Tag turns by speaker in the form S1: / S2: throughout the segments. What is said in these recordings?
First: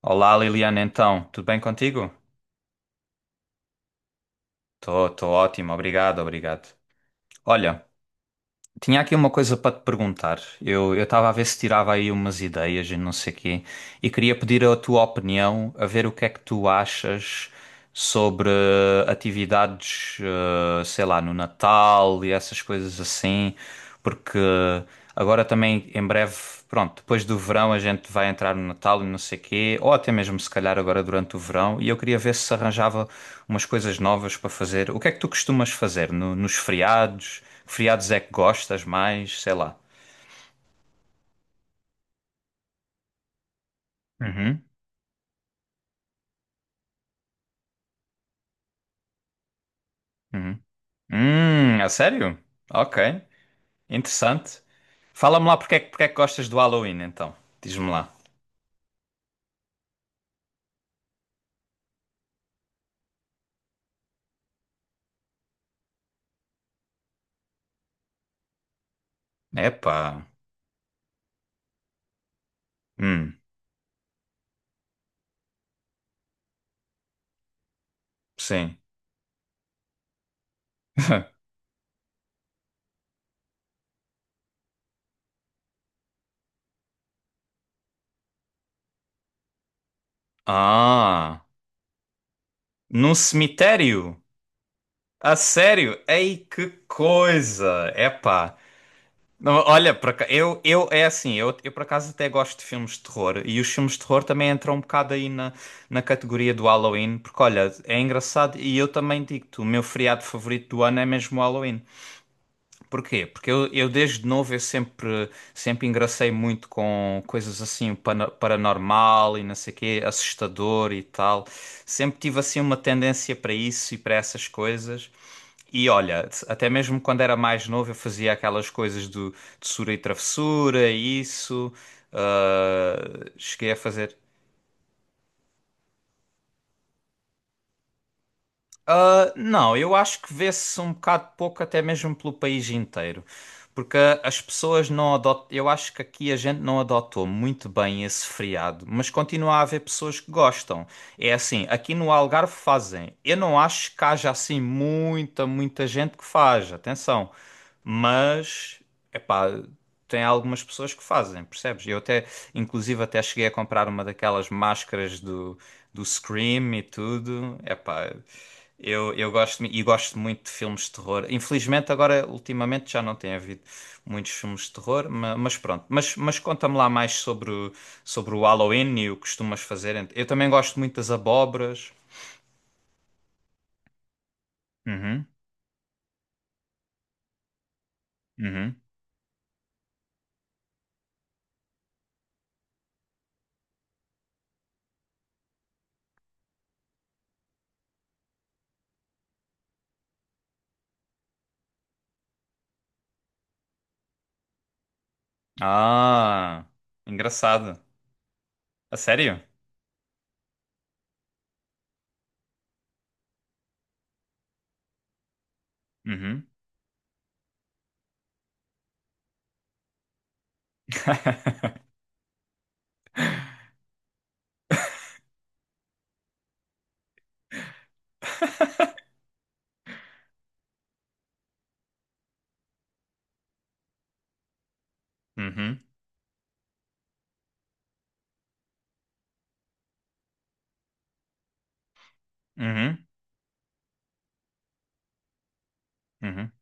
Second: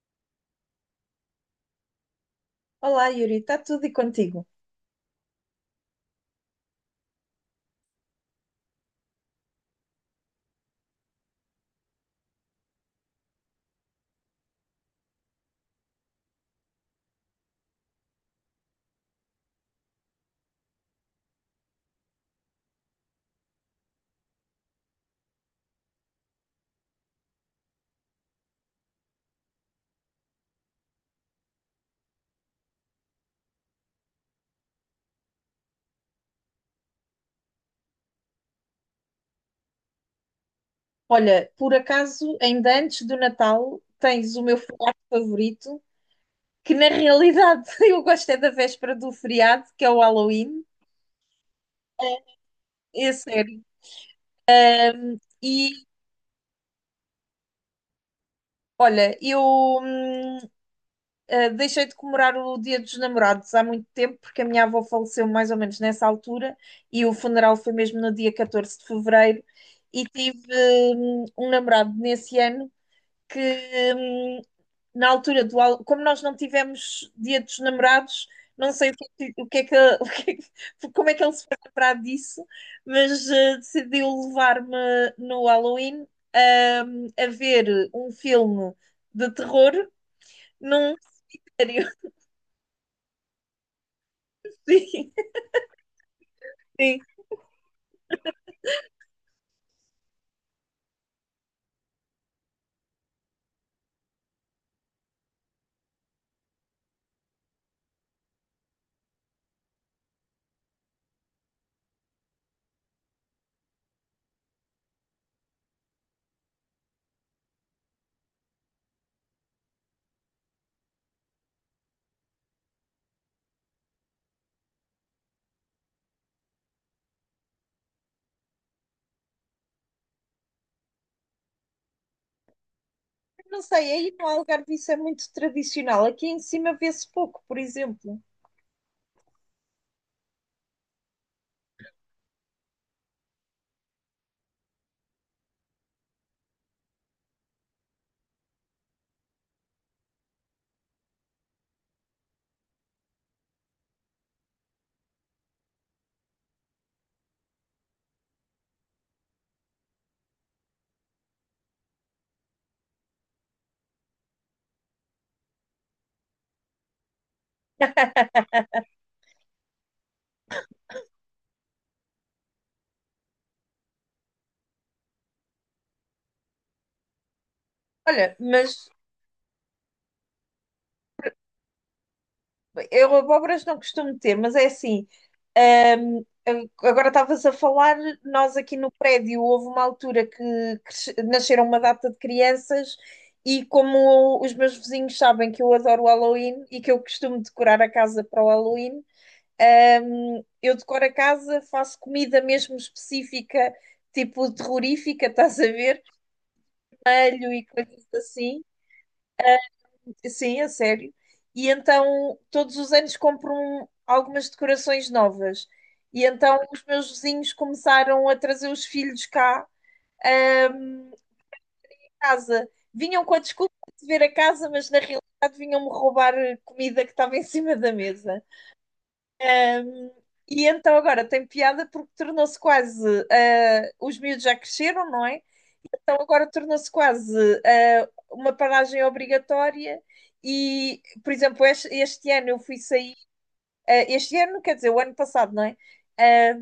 S1: Olá Liliana, então, tudo bem contigo?
S2: Olá, Yuri, está tudo e contigo?
S1: Tô ótimo, obrigado. Olha, tinha aqui uma coisa para te perguntar. Eu estava a ver se tirava aí umas ideias e não sei quê, e queria pedir a tua opinião, a ver o que é que tu achas sobre atividades, sei lá, no Natal e essas coisas assim. Porque agora também em breve, pronto, depois do verão a gente vai entrar no Natal e não sei quê, ou até mesmo se calhar agora durante o verão, e eu queria ver se arranjava umas coisas novas para fazer. O que é que tu costumas fazer nos feriados? Que feriados é que gostas mais? Sei lá.
S2: Olha, por acaso, ainda antes do Natal, tens o meu
S1: Uhum,
S2: feriado favorito, que na realidade eu gosto é da véspera do feriado, que é o
S1: uhum.
S2: Halloween,
S1: A sério? Ok,
S2: é sério.
S1: interessante. Fala-me lá
S2: E
S1: porque é que gostas do Halloween então. Diz-me lá.
S2: olha, eu deixei de comemorar o Dia dos Namorados há muito tempo, porque a minha avó faleceu mais ou menos nessa altura, e o funeral foi mesmo no dia 14 de fevereiro,
S1: Epá.
S2: e tive um namorado nesse ano.
S1: Hum,
S2: Que, hum, Na altura como nós não tivemos Dia dos Namorados, não
S1: sim.
S2: sei o que, é que- o que é que, o que é que- como é que ele se foi lembrar disso, mas decidiu levar-me no Halloween a ver um filme de terror num
S1: Ah,
S2: cenário.
S1: num cemitério?
S2: Sim,
S1: Ah, sério? Ei, que
S2: sim.
S1: coisa! Epá. Não, olha, eu é assim, eu por acaso até gosto de filmes de terror e os filmes de terror também entram um bocado aí na, na categoria do Halloween, porque olha, é engraçado e eu também digo-te, o meu feriado favorito do ano é mesmo o Halloween. Porquê? Porque eu desde novo eu sempre, sempre engracei muito com coisas assim paranormal e não sei quê, assustador e tal. Sempre tive assim uma tendência para isso e para essas coisas. E olha, até mesmo quando era mais novo eu fazia aquelas coisas de sura e travessura e isso. Ah,
S2: Não
S1: cheguei a
S2: sei,
S1: fazer.
S2: aí no Algarve isso é muito tradicional. Aqui em cima vê-se pouco, por exemplo.
S1: Ah, não, eu acho que vê-se um bocado pouco, até mesmo pelo país inteiro. Porque as pessoas não adotam. Eu acho que aqui a gente não adotou muito bem esse feriado, mas continua a haver pessoas que gostam. É assim, aqui no Algarve fazem. Eu não acho que haja assim muita gente que faz, atenção. Mas, epá, tem algumas pessoas que fazem, percebes? Eu até, inclusive, até cheguei a comprar uma daquelas do Scream e tudo. Epá. Eu gosto e gosto muito de filmes de terror. Infelizmente, agora, ultimamente, já não tem havido muitos filmes de terror, mas, pronto. Mas conta-me lá mais sobre
S2: Olha,
S1: o
S2: mas
S1: Halloween e o que costumas fazer. Eu também gosto muito das abóboras.
S2: eu abóboras não costumo ter, mas é assim.
S1: Uhum,
S2: hum, agora estavas a falar, nós
S1: uhum.
S2: aqui no prédio houve uma altura que nasceram uma data de crianças e como os meus vizinhos sabem que eu adoro o Halloween e que eu costumo decorar a casa para o Halloween, eu decoro a casa, faço comida mesmo específica, tipo terrorífica, estás a ver?
S1: Ah,
S2: Alho e
S1: engraçado.
S2: coisas assim.
S1: A sério?
S2: Sim, a sério. E então, todos os anos compro algumas decorações novas. E
S1: Uhum.
S2: então, os meus vizinhos começaram a trazer os filhos cá, ahm, à casa. Vinham com a desculpa de ver a casa, mas na realidade vinham-me roubar a comida que estava em cima da mesa. Hum, E então, agora tem piada porque os miúdos já cresceram, não é?
S1: Uhum,
S2: Então agora tornou-se quase uma paragem obrigatória e, por exemplo, este ano eu fui
S1: uhum,
S2: sair, ah, este ano, quer dizer, o ano passado, não é?
S1: uhum.
S2: Ah,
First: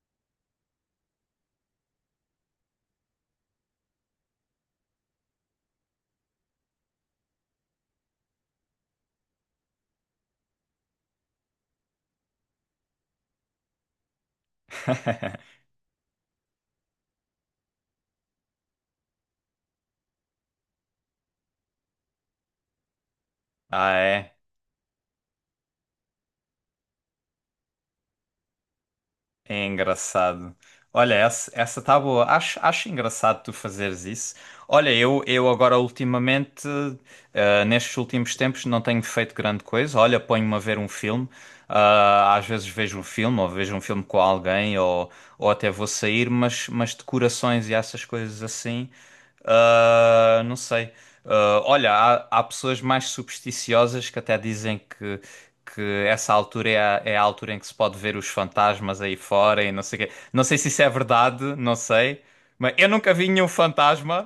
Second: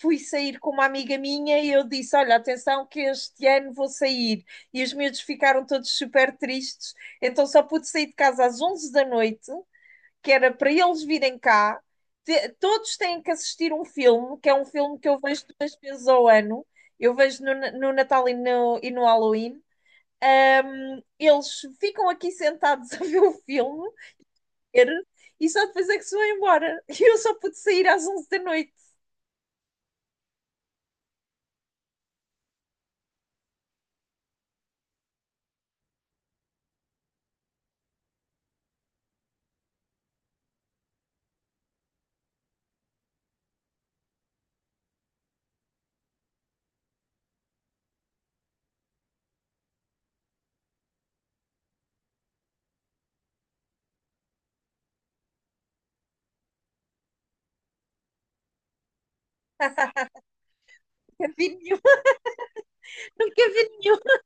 S2: Fui sair com uma amiga minha e eu disse, olha, atenção que este ano vou sair. E os miúdos ficaram todos super tristes, então só pude sair de casa às 23h da noite, que era para eles virem cá. Todos têm que assistir um filme, que é um filme que eu vejo duas vezes ao ano. Eu vejo no Natal e e no Halloween. Eles ficam aqui sentados a ver o filme
S1: Ah, é.
S2: e só depois é que se vão embora. E eu só pude sair às 23h da noite.
S1: É engraçado. Olha, essa tá boa. Acho engraçado tu fazeres isso. Olha, eu agora ultimamente, nestes últimos tempos, não tenho feito grande coisa. Olha, ponho-me a ver um filme. Ah, às vezes vejo um filme, ou vejo um filme com alguém, ou até vou sair, mas decorações e essas coisas assim. Ah, não sei. Ah, olha, há pessoas mais supersticiosas que até dizem que essa altura é a altura em que se pode ver os fantasmas aí fora e não sei o quê. Não sei se isso é
S2: Nunca
S1: verdade,
S2: vi
S1: não
S2: nenhum,
S1: sei. Mas eu nunca vi
S2: nunca
S1: nenhum
S2: vi nenhum.
S1: fantasma,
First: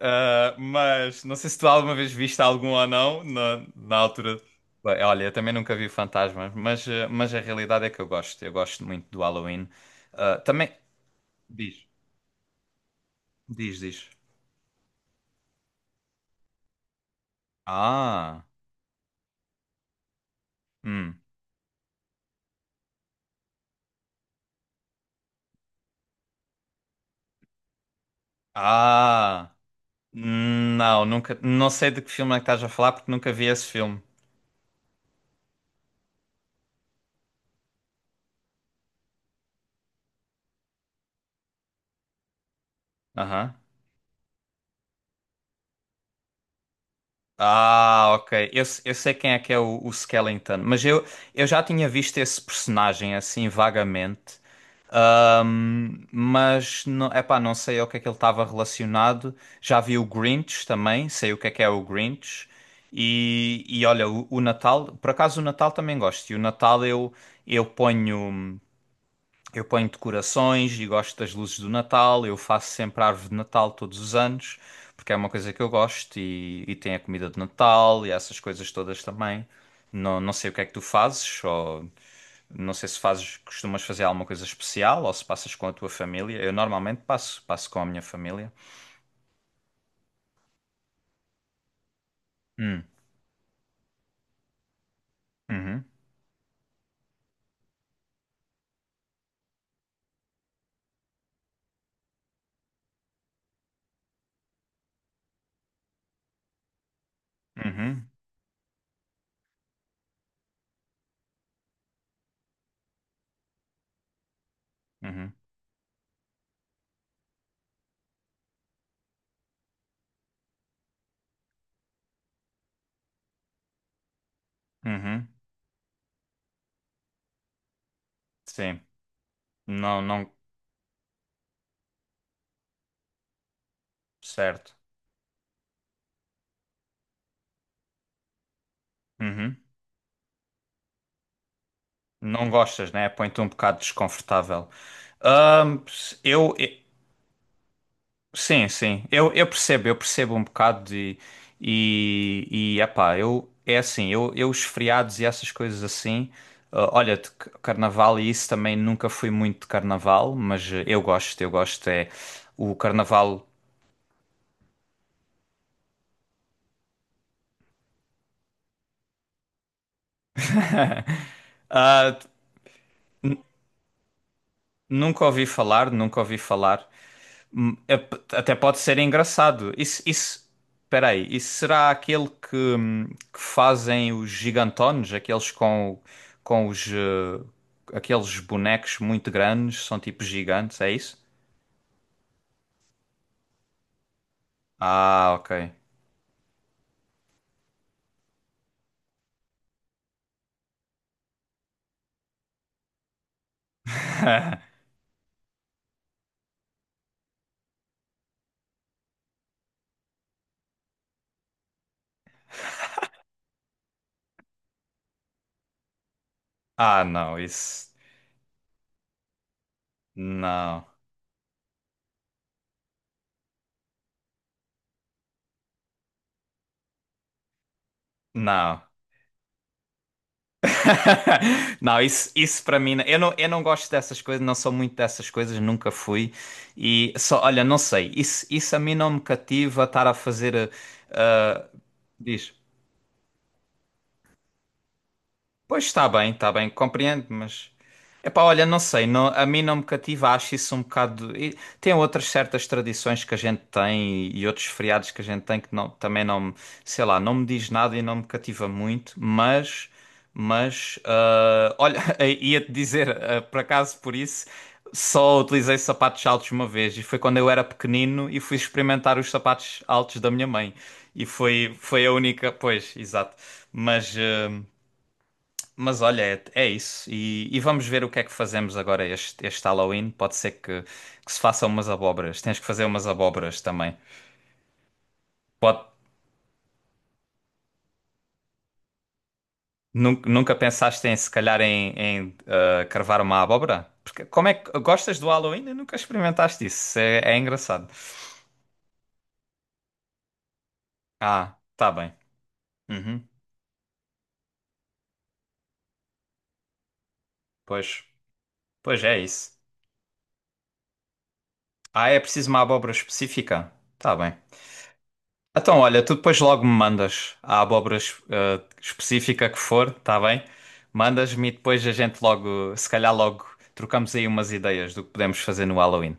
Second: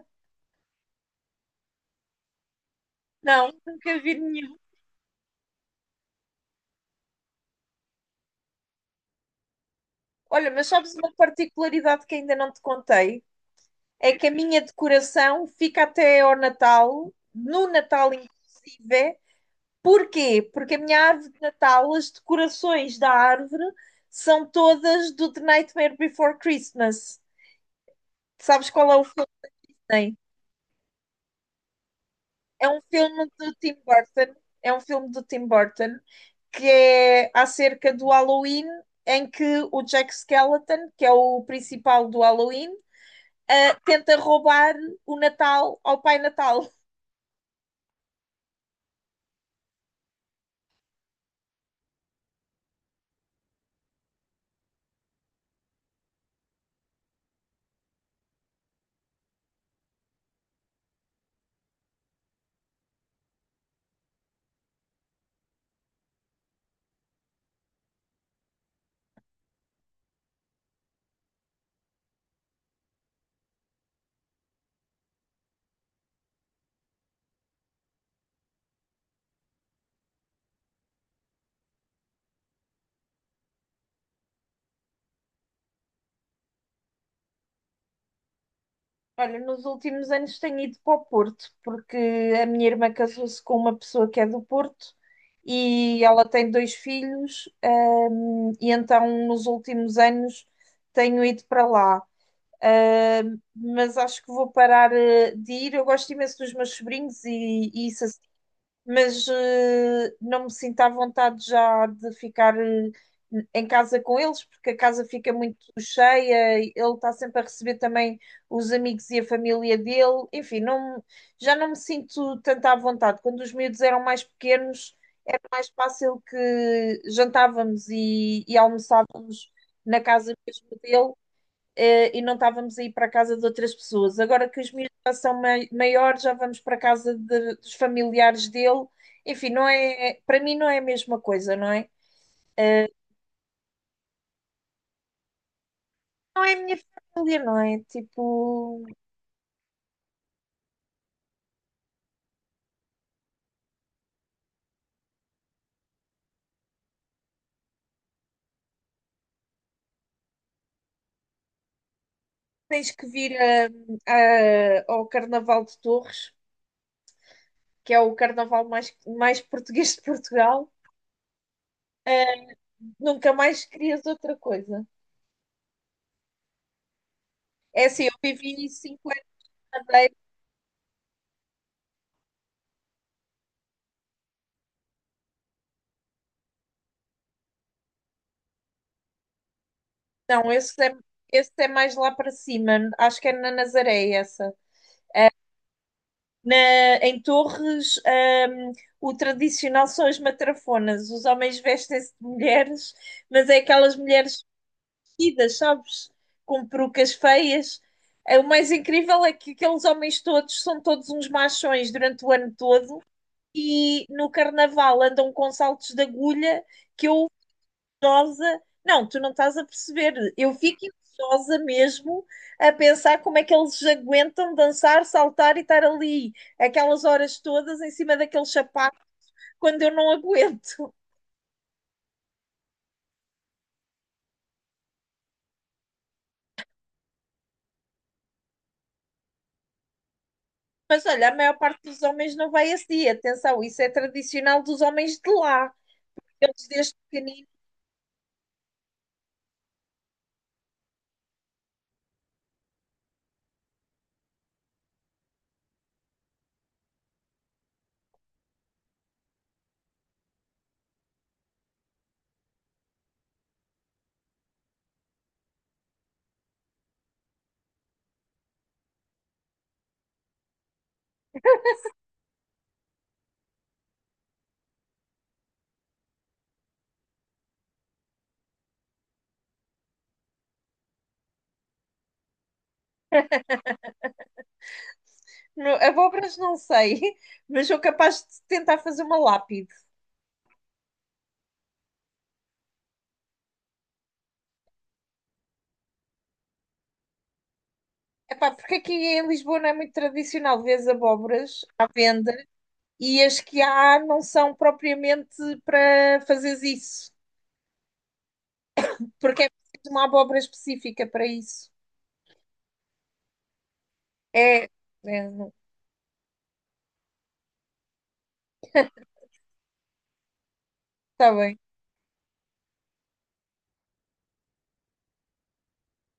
S1: ah, mas não sei se tu alguma vez viste algum ou não
S2: Não,
S1: na, na
S2: nunca vi
S1: altura.
S2: nenhum.
S1: Bem, olha, eu também nunca vi fantasmas, mas, ah, mas a realidade é que eu gosto. Eu gosto muito do Halloween. Ah,
S2: Olha, mas
S1: também.
S2: sabes uma
S1: Diz,
S2: particularidade que ainda não te contei?
S1: diz, diz.
S2: É que a minha decoração fica até ao Natal, no Natal
S1: Ah.
S2: inclusive. Porquê? Porque a minha
S1: Hum.
S2: árvore de Natal, as decorações da árvore são todas do The Nightmare Before Christmas. Sabes qual é o filme,
S1: Ah,
S2: não é?
S1: não, nunca, não sei de que filme é que estás a
S2: É um
S1: falar porque
S2: filme
S1: nunca vi
S2: do
S1: esse
S2: Tim
S1: filme.
S2: Burton, é um filme do Tim Burton que é acerca do Halloween, em que o Jack Skellington, que é o principal do Halloween,
S1: Aham.
S2: tenta roubar o Natal ao Pai Natal.
S1: Ah, ok. Eu, se- eu sei quem é que é o Skellington, mas eu já tinha visto esse personagem assim vagamente. Mas não, epá, não sei ao que é que ele estava relacionado. Já vi o Grinch também, sei o que é o Grinch. E olha, o Natal, por acaso o Natal também gosto. E o Natal eu ponho. Eu ponho decorações e gosto das luzes do Natal. Eu faço sempre a árvore de Natal todos os anos, porque é uma coisa que eu gosto e tem a comida de Natal e essas coisas todas também. Não, não sei o que é que tu fazes, ou não sei se fazes, costumas fazer alguma coisa especial ou se passas com a tua família. Eu normalmente passo, passo com a minha família.
S2: Olha, nos últimos anos tenho ido para o Porto, porque a minha
S1: Hum,
S2: irmã casou-se com uma pessoa que é do Porto
S1: uhum,
S2: e ela tem dois filhos, e então nos últimos anos tenho ido para lá. Mas acho que vou parar de ir. Eu gosto imenso dos meus sobrinhos e isso
S1: uhum,
S2: assim, mas não me sinto à vontade já de ficar em casa com eles, porque a casa
S1: uhum,
S2: fica muito cheia, e ele está sempre a receber também os amigos e a família dele. Enfim, não, já não me sinto tanto à vontade. Quando os miúdos eram mais pequenos,
S1: uhum,
S2: era mais fácil que jantávamos e
S1: sim.
S2: almoçávamos
S1: Não,
S2: na casa
S1: não,
S2: mesmo dele e não estávamos a ir para a casa de outras pessoas. Agora que os
S1: certo.
S2: miúdos já são maiores, já vamos para a casa dos familiares dele. Enfim,
S1: Uhum.
S2: não é, é, para mim não é a mesma coisa, não é?
S1: Não gostas, né? Põe-te um bocado desconfortável. Ahm,
S2: Não é
S1: eu,
S2: a minha família, não é?
S1: sim,
S2: Tipo,
S1: sim, eu percebo um bocado de, e epá, eu, é assim, eu os feriados e essas coisas assim, ah, olha, carnaval e isso também nunca fui muito de carnaval, mas eu gosto, é o
S2: tens que vir
S1: carnaval,
S2: ao Carnaval de Torres, que é o carnaval mais português de Portugal.
S1: ah,
S2: Nunca mais querias outra coisa.
S1: nunca ouvi falar, nunca ouvi falar, hum,
S2: É
S1: é
S2: assim, eu
S1: até
S2: vivi
S1: pode ser
S2: 5 anos
S1: engraçado.
S2: na
S1: Isso,
S2: Madeira.
S1: isso, peraí, isso será aquele que fazem os gigantones, aqueles com os, aqueles bonecos muito grandes, são tipo
S2: Não,
S1: gigantes,
S2: esse
S1: é
S2: é,
S1: isso?
S2: esse é mais lá para cima. Acho que é na Nazaré, essa.
S1: Ah, ok.
S2: Na- Em Torres, o tradicional são as matrafonas. Os homens vestem-se de mulheres, mas é aquelas mulheres vestidas, sabes? Com perucas feias. O mais incrível é que aqueles homens todos são todos uns machões durante o ano todo e no carnaval andam com saltos de agulha
S1: Ah,
S2: que eu
S1: não, isso,
S2: invejosa. Não, tu não estás a perceber. Eu
S1: não,
S2: fico invejosa mesmo a pensar como é que eles aguentam dançar, saltar e estar ali aquelas horas todas em cima daquele
S1: não.
S2: sapato quando eu não aguento.
S1: Não, isso para mim, eu não gosto dessas coisas, não sou muito dessas coisas, nunca fui. E só, olha, não sei, isso a mim não me cativa estar a fazer.
S2: Mas olha, a maior parte dos homens não
S1: Diz,
S2: vai esse dia. Atenção, isso é tradicional dos homens de lá.
S1: pois está
S2: Eles
S1: bem,
S2: desde
S1: compreendo,
S2: pequenino.
S1: mas. Epá, olha, não sei, a mim não me cativa, acho isso um bocado. E tem outras certas tradições que a gente tem e outros feriados que a gente tem que não, também não, sei lá, não me diz nada e não me cativa muito, mas. Mas, ah, olha, ia-te dizer, ah, por acaso por isso, só utilizei sapatos altos uma vez e foi quando eu era pequenino e fui experimentar os sapatos altos da minha mãe. E foi, foi a única, pois, exato. Mas, ah, mas olha, é, é isso. E vamos ver o que é que fazemos agora este, este Halloween. Pode ser que se façam umas abóboras. Tens que fazer umas abóboras também. Pode,
S2: Abóboras não sei, mas sou capaz de tentar fazer uma lápide.
S1: nunca, nunca pensaste em, se calhar, em, em carvar uma abóbora? Porque como é que gostas do Halloween e nunca experimentaste isso? É, é engraçado.
S2: Epá, porque aqui em Lisboa não é muito tradicional, vês
S1: Ah,
S2: abóboras à
S1: tá bem.
S2: venda. E
S1: Uhum.
S2: as que há não são propriamente para fazeres isso,
S1: Pois, pois é
S2: porque é
S1: isso.
S2: preciso uma abóbora específica para isso.
S1: Ah, é preciso uma abóbora específica? Tá bem.
S2: É, é, não-
S1: Então, olha, tu depois logo me mandas a abóbora específica que for, está bem?
S2: Está
S1: Mandas-me e
S2: bem,
S1: depois a gente logo, se calhar logo, trocamos aí umas ideias do que podemos fazer no Halloween.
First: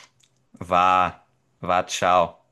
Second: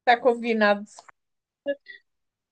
S2: está combinado.
S1: Vá, vá, tchau.